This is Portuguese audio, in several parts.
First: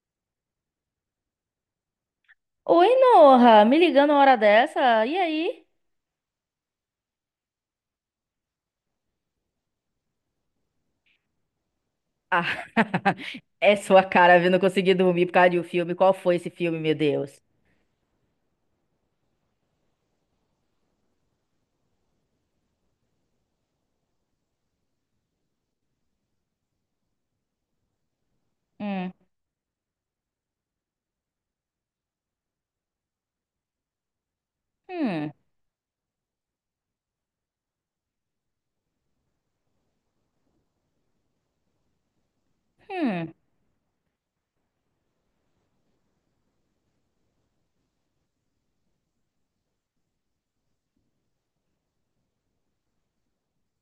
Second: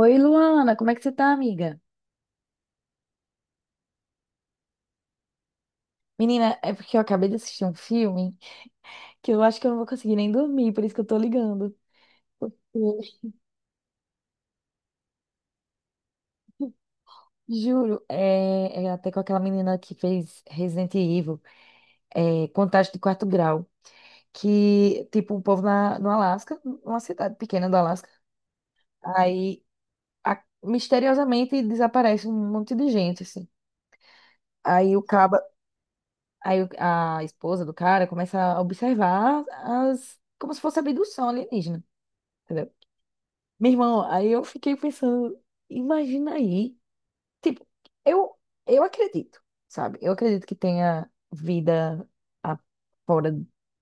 Oi, Luana, como é que você tá, amiga? Oi, Noha, me ligando uma hora dessa. E aí? Menina, é porque eu acabei de assistir um filme que eu acho que eu não vou conseguir nem dormir, por isso que eu tô ligando. Ah, Hum. é sua cara, viu? Não consegui dormir por causa de um filme. Qual foi esse filme, meu Deus? Juro, é até com aquela menina que fez Resident Evil, é, Contato de Quarto Grau, que, tipo, o povo no Alasca, uma cidade pequena do Alasca, Hum, aí misteriosamente desaparece um monte de gente, assim. Aí o hum, caba, aí o- a esposa do cara começa a observar as, como se fosse abdução alienígena. Entendeu? hum. Meu irmão, aí eu fiquei pensando, imagina aí, tipo, eu, eu acredito, sabe? Eu acredito que tenha vida a- fora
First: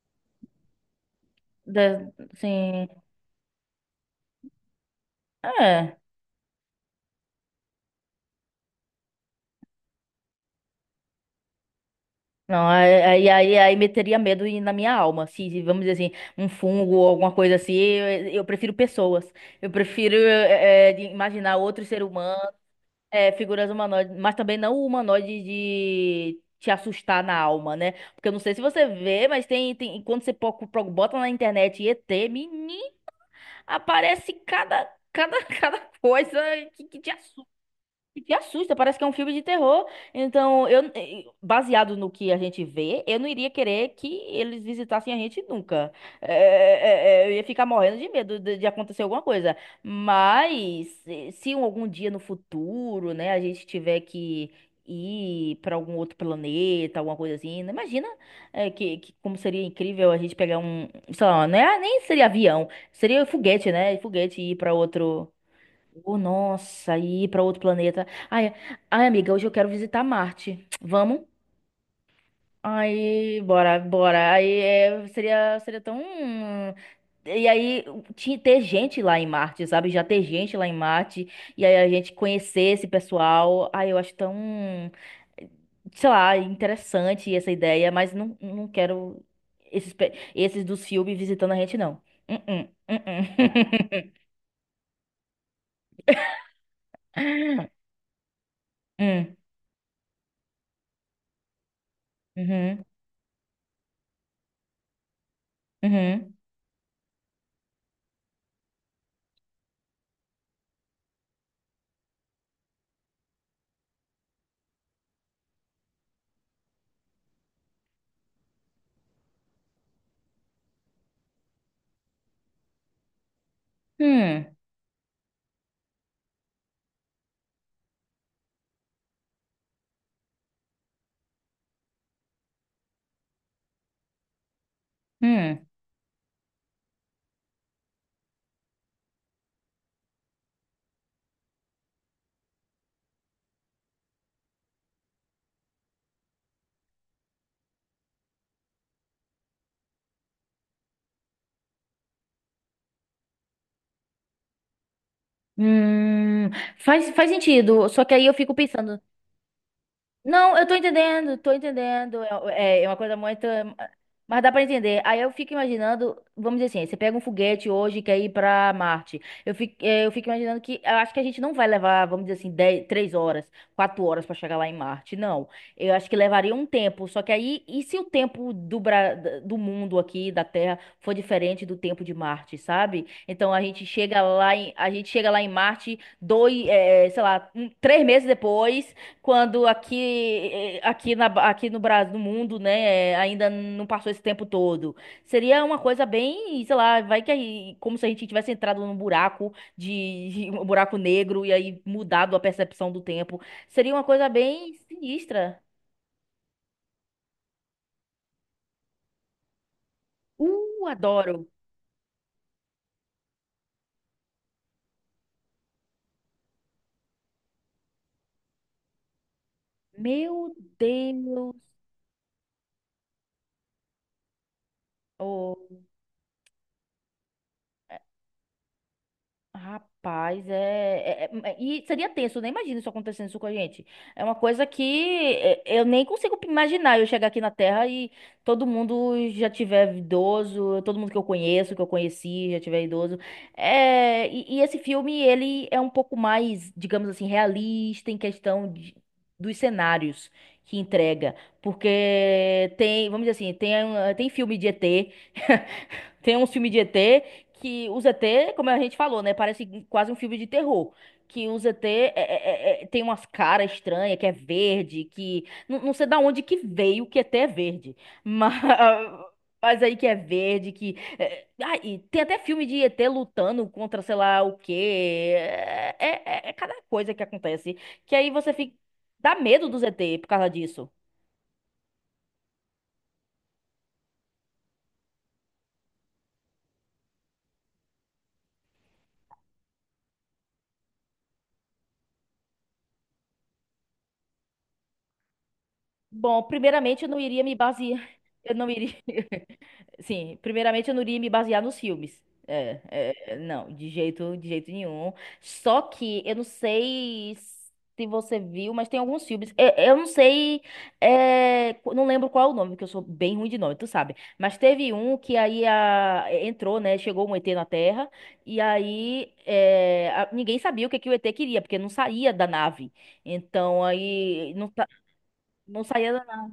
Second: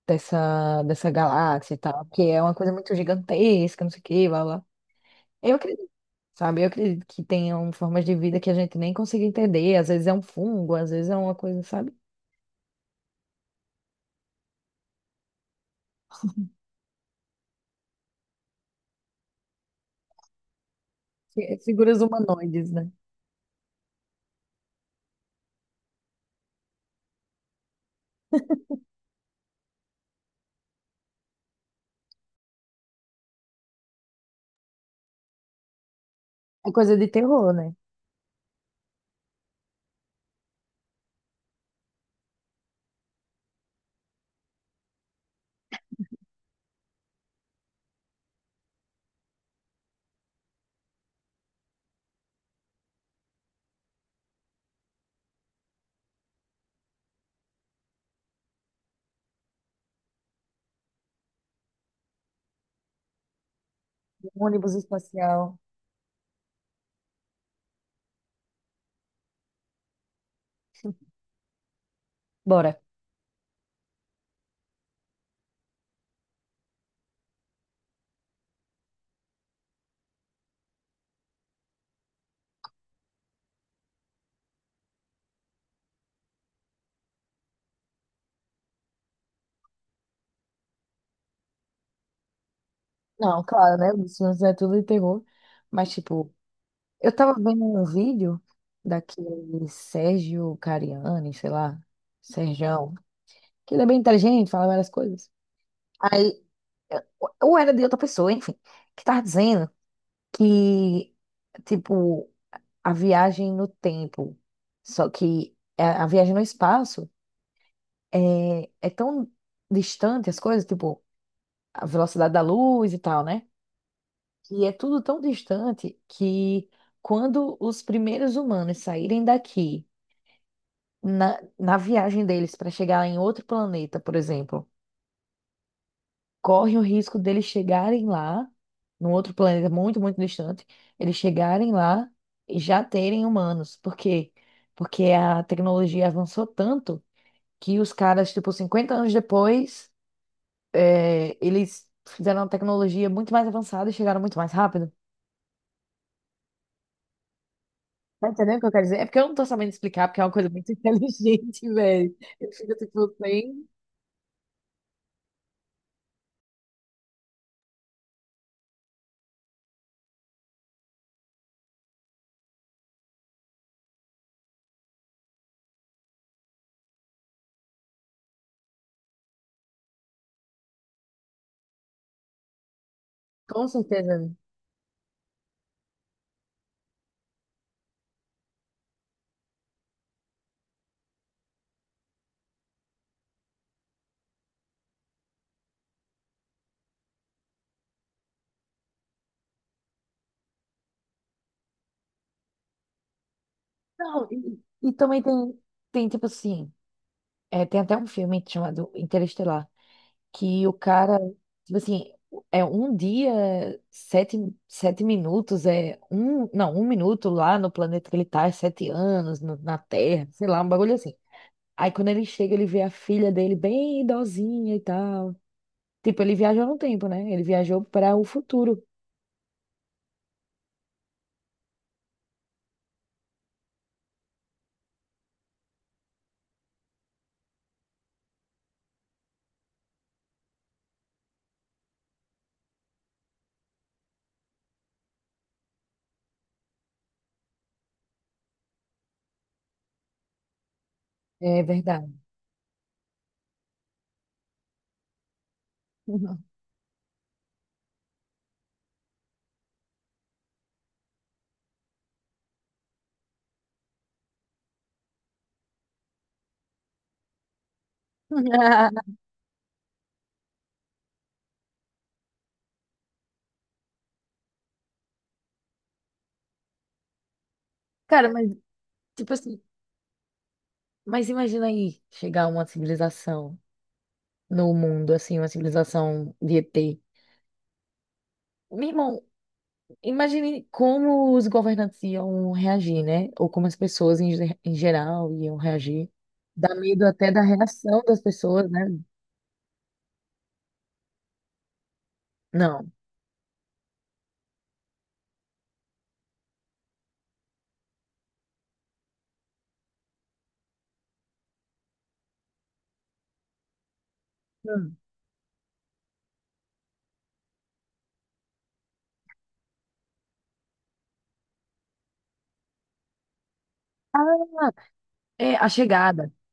dessa galáxia e tal, que é uma coisa Sim. muito gigantesca, não sei o que, blá, blá. Eu acredito, É. sabe? Eu acredito que tenham formas de vida que a gente nem consegue entender, às vezes é um fungo, às vezes é uma coisa, sabe? Não, aí meteria medo na minha alma. Se, vamos dizer assim, um fungo ou alguma coisa assim, eu prefiro pessoas. Eu prefiro de imaginar outro Figuras ser humano. humanoides, né? É, figuras humanoides, mas também não o humanoide de te assustar na alma, né? Porque eu não sei se você vê, mas tem quando você bota na internet ET, menino, aparece cada coisa É que, coisa que de te terror, né? e que assusta, parece que é um filme de terror. Então, baseado no que a gente vê, eu não iria querer que eles visitassem a gente nunca. É, eu ia ficar morrendo de medo de acontecer alguma coisa. Mas, se algum dia no futuro, né, a gente tiver que ir para algum outro planeta, alguma coisa assim, né, imagina, que como seria incrível a gente pegar um, sei lá, não é, nem seria avião, seria foguete, né? Foguete Um e ir para ônibus outro. espacial. Oh, nossa, e ir pra outro planeta. Ai, ai, amiga, hoje eu quero visitar Marte. Vamos? Bora. Aí, bora, bora. Aí é, seria tão. E aí, ter gente lá em Marte, sabe? Já ter gente lá em Marte. E aí a gente conhecer esse pessoal. Ai, eu acho tão. Sei lá, interessante essa ideia, mas não, não quero esses dos filmes visitando a gente, não. Uh-uh, uh-uh. Não, claro, né? Os filmes é tudo de terror. Mas, tipo, eu tava vendo um vídeo Hum, daquele Sérgio Cariani, sei lá, uhum, Serjão, que ele é bem inteligente, fala várias coisas. uhum, Aí, ou era de outra pessoa, enfim, que tava dizendo que, tipo, a viagem no tempo, só que a viagem no espaço é tão distante as coisas, tipo, a velocidade da luz e tal, né? hum, E é tudo tão distante que quando os primeiros humanos saírem daqui na viagem deles para chegar em outro planeta, por exemplo, hum. corre o risco deles chegarem lá, num outro planeta muito, muito distante, eles chegarem lá e já terem humanos. Por quê? Porque a tecnologia avançou tanto que os caras, tipo, 50 anos depois, é, eles fizeram uma tecnologia muito mais avançada e chegaram muito mais rápido. Hum, faz sentido. Só que aí Tá eu fico entendendo o que eu quero dizer? pensando, É porque eu não tô sabendo explicar, porque é uma coisa não, eu muito tô entendendo, tô inteligente, velho. entendendo. Eu fico, É, é uma tipo, coisa muito. bem. Mas dá pra entender. Aí eu fico imaginando, vamos dizer assim, você pega um foguete hoje e quer ir pra Marte. Eu fico imaginando que eu acho que a gente não vai levar, vamos dizer assim, 10, 3 horas, 4 horas pra chegar lá em Marte. Não. Eu acho que levaria um tempo. Só que aí, e se o tempo do mundo aqui, da Terra, for diferente do tempo de Marte, sabe? Então a Com gente certeza. A gente chega lá em Marte, dois, sei lá, um, 3 meses depois. Quando aqui, eh, aqui, na, aqui no Brasil, no mundo, né, ainda não passou esse tempo todo. Seria uma coisa bem, sei lá, vai que aí, como se a gente tivesse entrado num um buraco negro e aí mudado a percepção do tempo. Seria uma Não, coisa e, bem e também tem, sinistra. tem tipo assim, é, tem até um filme chamado Interestelar, que o cara, Adoro. tipo assim, é um dia, sete, 7 minutos, é um, não, 1 minuto lá no planeta que ele tá, é 7 anos na Terra, sei Meu lá, um bagulho assim. Deus. Aí quando ele chega, ele vê a filha dele bem idosinha e tal. Oh. Tipo, ele viajou no tempo, né? Ele viajou para o futuro. Rapaz, E seria tenso, eu nem imagino isso acontecendo isso com a gente. É uma coisa eu nem consigo imaginar eu chegar aqui na Terra e todo mundo já tiver idoso, todo mundo que eu conheço, que eu conheci, já tiver idoso. É, e esse filme, ele é um pouco mais, digamos assim, realista em questão dos cenários que entrega. É verdade. Porque tem, vamos dizer assim, tem filme de ET. Tem uns filmes de ET que os ET, como a gente falou, né? Parece quase um filme de terror. Que os ET tem umas caras estranhas, que é verde, que. Não, não sei da onde que veio que ET é verde. Mas, mas aí que é verde, que. Ah, e tem até filme de ET lutando contra sei lá o quê. É, cada coisa que acontece. Que Cara, aí mas, você fica. tipo Dá assim, medo dos ET por causa disso. mas imagina aí chegar uma civilização, no mundo, assim, uma civilização de ET. Meu irmão, imagine como os governantes iam reagir, né? Ou como as pessoas em geral iam reagir. Bom, Dá primeiramente medo eu não até da iria me reação basear. das Eu pessoas, não né? iria. Sim, primeiramente eu não iria me basear nos filmes. É, Não. é, não, de jeito nenhum. Só que eu não sei se você viu, mas tem alguns filmes. Eu não sei, não lembro qual é o nome, porque eu sou bem ruim de nome, tu sabe. Mas teve Hum. um que aí entrou, né? Chegou um ET na Terra, e aí ninguém sabia o que, que o ET queria, porque não saía da nave. Então aí Ah, é a não saía da chegada, nave.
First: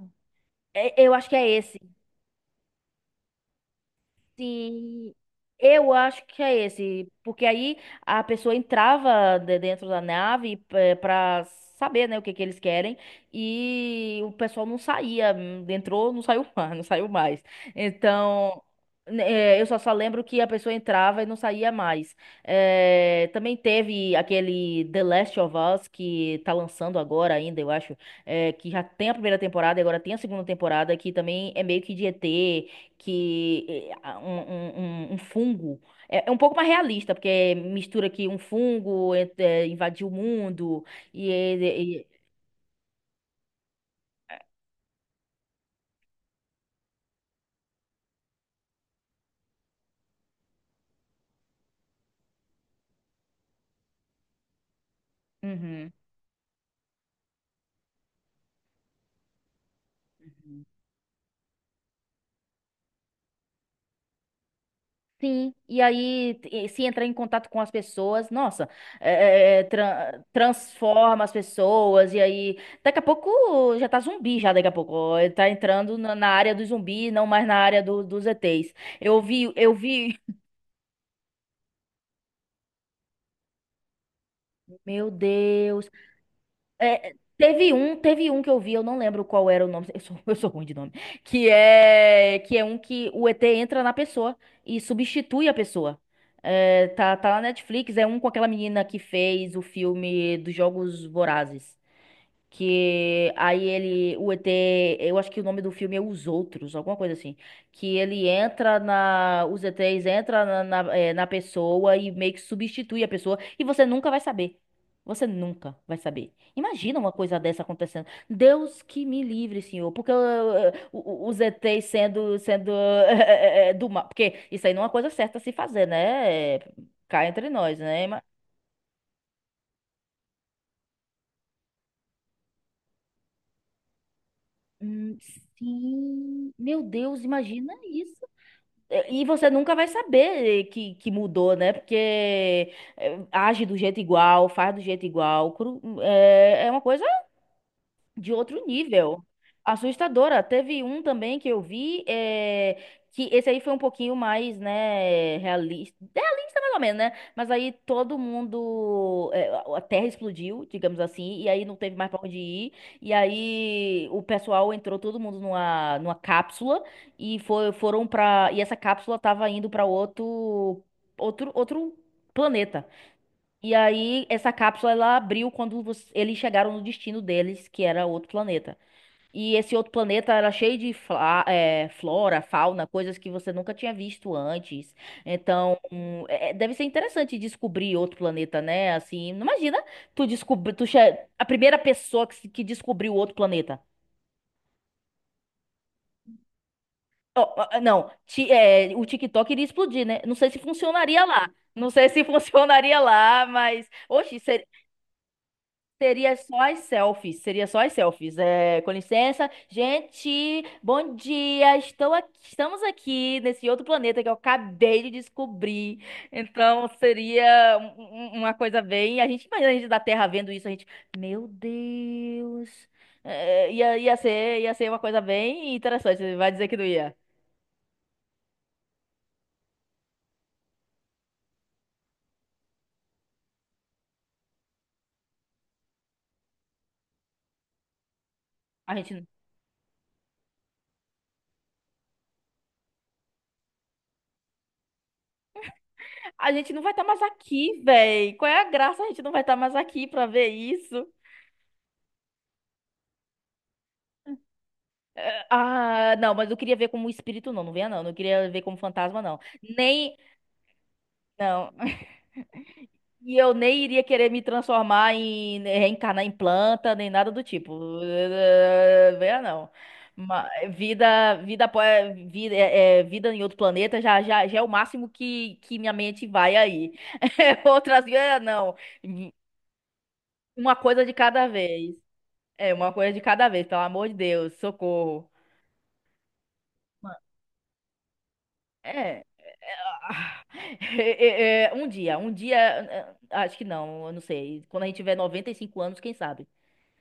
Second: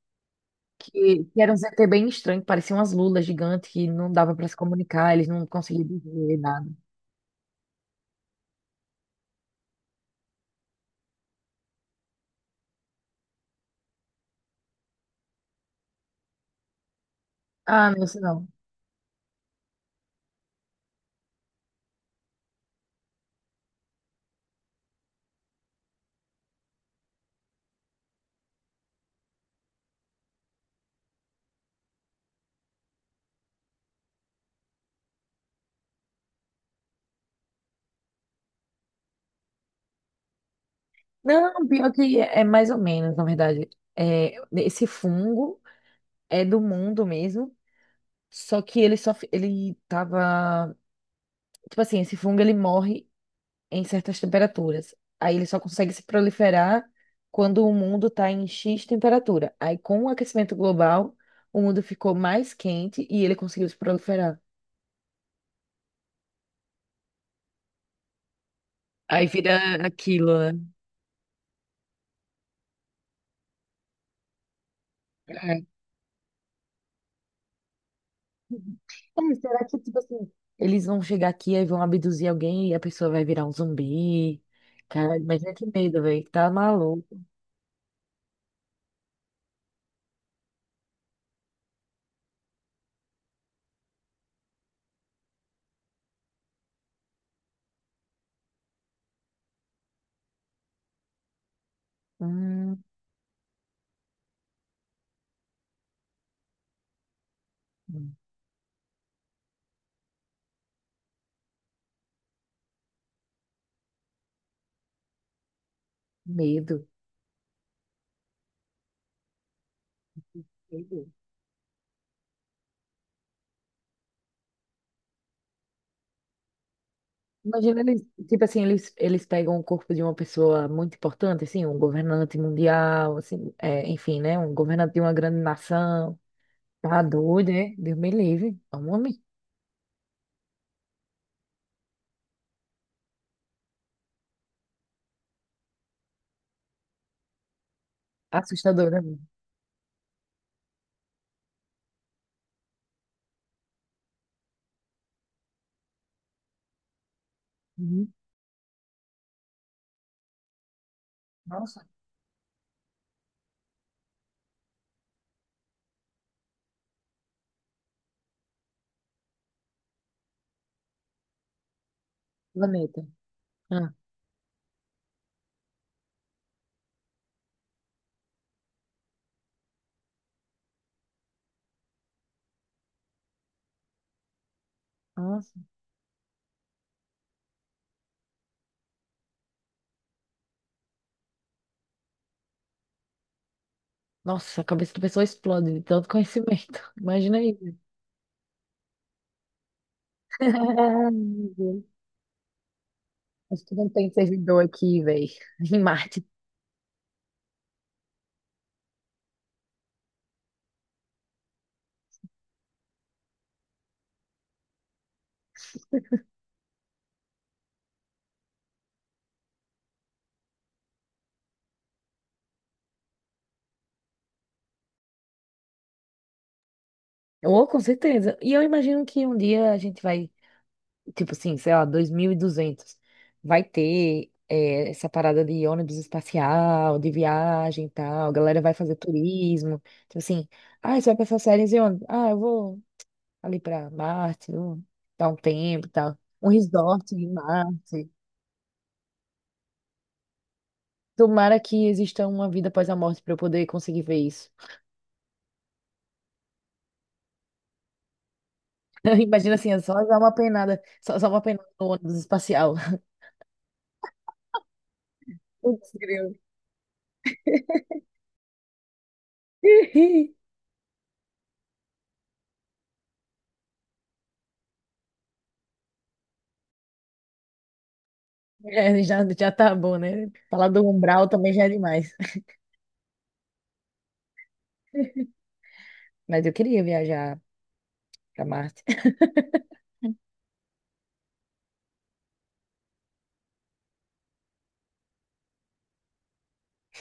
Eu que, acho que que é era um esse. ZT bem estranho, que parecia umas lulas gigantes que não dava para se comunicar, Sim, eles não conseguiam eu acho dizer que é nada. esse, porque aí a pessoa entrava dentro da nave para saber, né, o que que eles querem e o pessoal não saía, entrou, não saiu mais, não saiu mais. Ah, não, isso não. Então, né, eu só lembro que a pessoa entrava e não saía mais. Também teve aquele The Last of Us que tá lançando agora ainda, eu acho, que já tem a primeira temporada e agora tem a segunda temporada que também é meio que de ET que um, um, um fungo é um pouco mais realista, porque mistura que um fungo invadiu o mundo e Não, ele. pior e- que é mais ou menos, na verdade. É, esse fungo é do mundo mesmo. Só que ele só, ele tava, tipo assim, esse fungo ele morre em certas temperaturas. Aí ele só Uhum. consegue se proliferar quando o mundo tá em X temperatura. Aí com o aquecimento Uhum. global, o mundo ficou mais quente e ele conseguiu se proliferar. Sim, e aí se entrar em contato com as pessoas, nossa, Aí vira aquilo, né? transforma as pessoas, e aí daqui a pouco já tá zumbi, já daqui a pouco, ó, ele tá É. entrando na área do zumbi, não mais na área dos ETs. É, será Eu que, tipo vi, assim, eles vão chegar aqui e vão abduzir alguém e a pessoa vai virar um zumbi? meu Cara, imagina que Deus. medo, velho. Tá É, maluco. Teve um que eu vi, eu não lembro qual era o nome, eu sou, eu sou ruim de nome, que é um que o ET entra na pessoa e substitui a pessoa. É, tá na Netflix, é um com aquela menina que fez o filme dos Jogos Vorazes. Hum, Que aí ele, o ET, eu acho que o nome do filme é Os Outros, alguma coisa assim. Que ele entra os ETs entra na pessoa e meio que substitui a pessoa e você nunca vai saber. Você nunca vai saber. Medo. Imagina uma coisa dessa acontecendo. Deus que me livre, senhor. Porque os ETs sendo, sendo do mal. Porque isso aí não é uma coisa certa a se fazer, né? Cá entre nós, Imagina eles, né? Tipo assim, eles pegam o corpo de uma pessoa muito importante, assim, um governante mundial, assim, é, enfim, né? Um governante de uma Hum, grande nação. sim, meu Tá Deus, doido, imagina né? Deus me isso. livre. É um homem. E você nunca vai saber que mudou, né? Porque age do jeito igual, faz do jeito igual. É, uma coisa de outro Assustador, né? nível. Assustadora. Teve um também que eu vi, que esse aí foi um pouquinho mais, né, realista. Realista mais ou menos, né? Mas aí Uhum. todo mundo, a terra explodiu, digamos assim, e aí não Nossa, teve mais pra onde ir. E aí o pessoal entrou todo mundo numa cápsula e foi, foram pra. E essa cápsula tava indo pra outro planeta. planeta. E Ah, aí, essa cápsula ela abriu quando eles chegaram no destino deles, que era outro planeta. E esse outro planeta era cheio de flora, fauna, coisas que você nunca tinha visto antes. nossa. Então, deve ser interessante descobrir outro planeta, né? Assim, não imagina tu descobrir, a primeira pessoa que, se- que descobriu outro planeta. Nossa, a cabeça da pessoa explode de tanto conhecimento. Imagina Ó, ó, aí. ó, não, o TikTok iria explodir, né? Não sei se funcionaria lá. Meu Deus. Não sei se funcionaria lá, Acho que não mas. tem Oxe, servidor aqui, velho. Em Marte. seria só as selfies, seria só as selfies. É, com licença, gente, bom dia. Estamos aqui nesse outro planeta que eu acabei de descobrir. Então seria uma coisa bem. A gente imagina a gente da Terra vendo isso, a gente, meu Deus. É, ia ser uma coisa bem interessante. Você vai dizer que não ia. Ou, com certeza. E eu imagino que um dia a gente vai, tipo assim, sei lá, 2200. Vai ter é, essa parada de ônibus espacial, de viagem e tal. A galera vai A fazer gente, turismo. Tipo assim, ah, você vai pra essas séries e ônibus? Ah, eu vou ali pra Marte, vou dar um tempo e tal. Um a gente não vai estar resort mais em aqui, Marte. véi. Qual é a graça? A gente não vai estar mais aqui pra ver isso. Tomara que exista uma vida após a morte pra eu poder conseguir ver isso. É, ah, não, mas eu queria ver como espírito, não, não venha não, não queria ver como fantasma, não. Imagina assim, é só Nem, dar uma penada, só uma penada não. no ônibus espacial. E eu nem iria querer me transformar em, né, Putz, reencarnar em grilo. planta, nem nada do tipo. Venha não. Ma- vida, vida, apó- vida, é, é, vida em outro planeta já, é o máximo que minha mente vai aí. Outras, não. É, já, já tá bom, né? Falar Uma do coisa de umbral cada também já é vez. demais. É, uma coisa de cada vez, pelo amor de Deus, socorro. Mas eu queria Ma- viajar pra Marte. É. Ah, um dia, acho que não, eu não sei. Quando a gente tiver 95 anos, quem sabe?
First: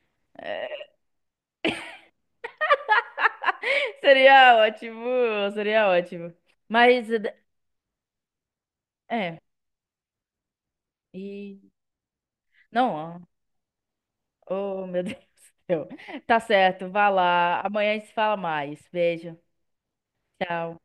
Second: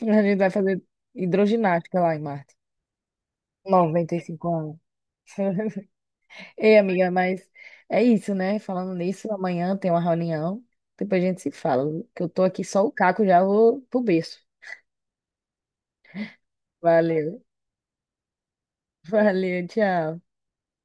A gente vai fazer hidroginástica lá em Marte. noventa e cinco Seria anos. ótimo, seria ótimo. Ei, Mas, amiga, mas é isso, né? Falando nisso, é, amanhã tem uma reunião. Depois a gente se e... fala. Que eu tô aqui só o Não, ó. caco, já vou pro berço. Oh, meu Deus do céu. Tá certo, vá Valeu, lá. Amanhã a gente se fala mais. Beijo, valeu, tchau. tchau.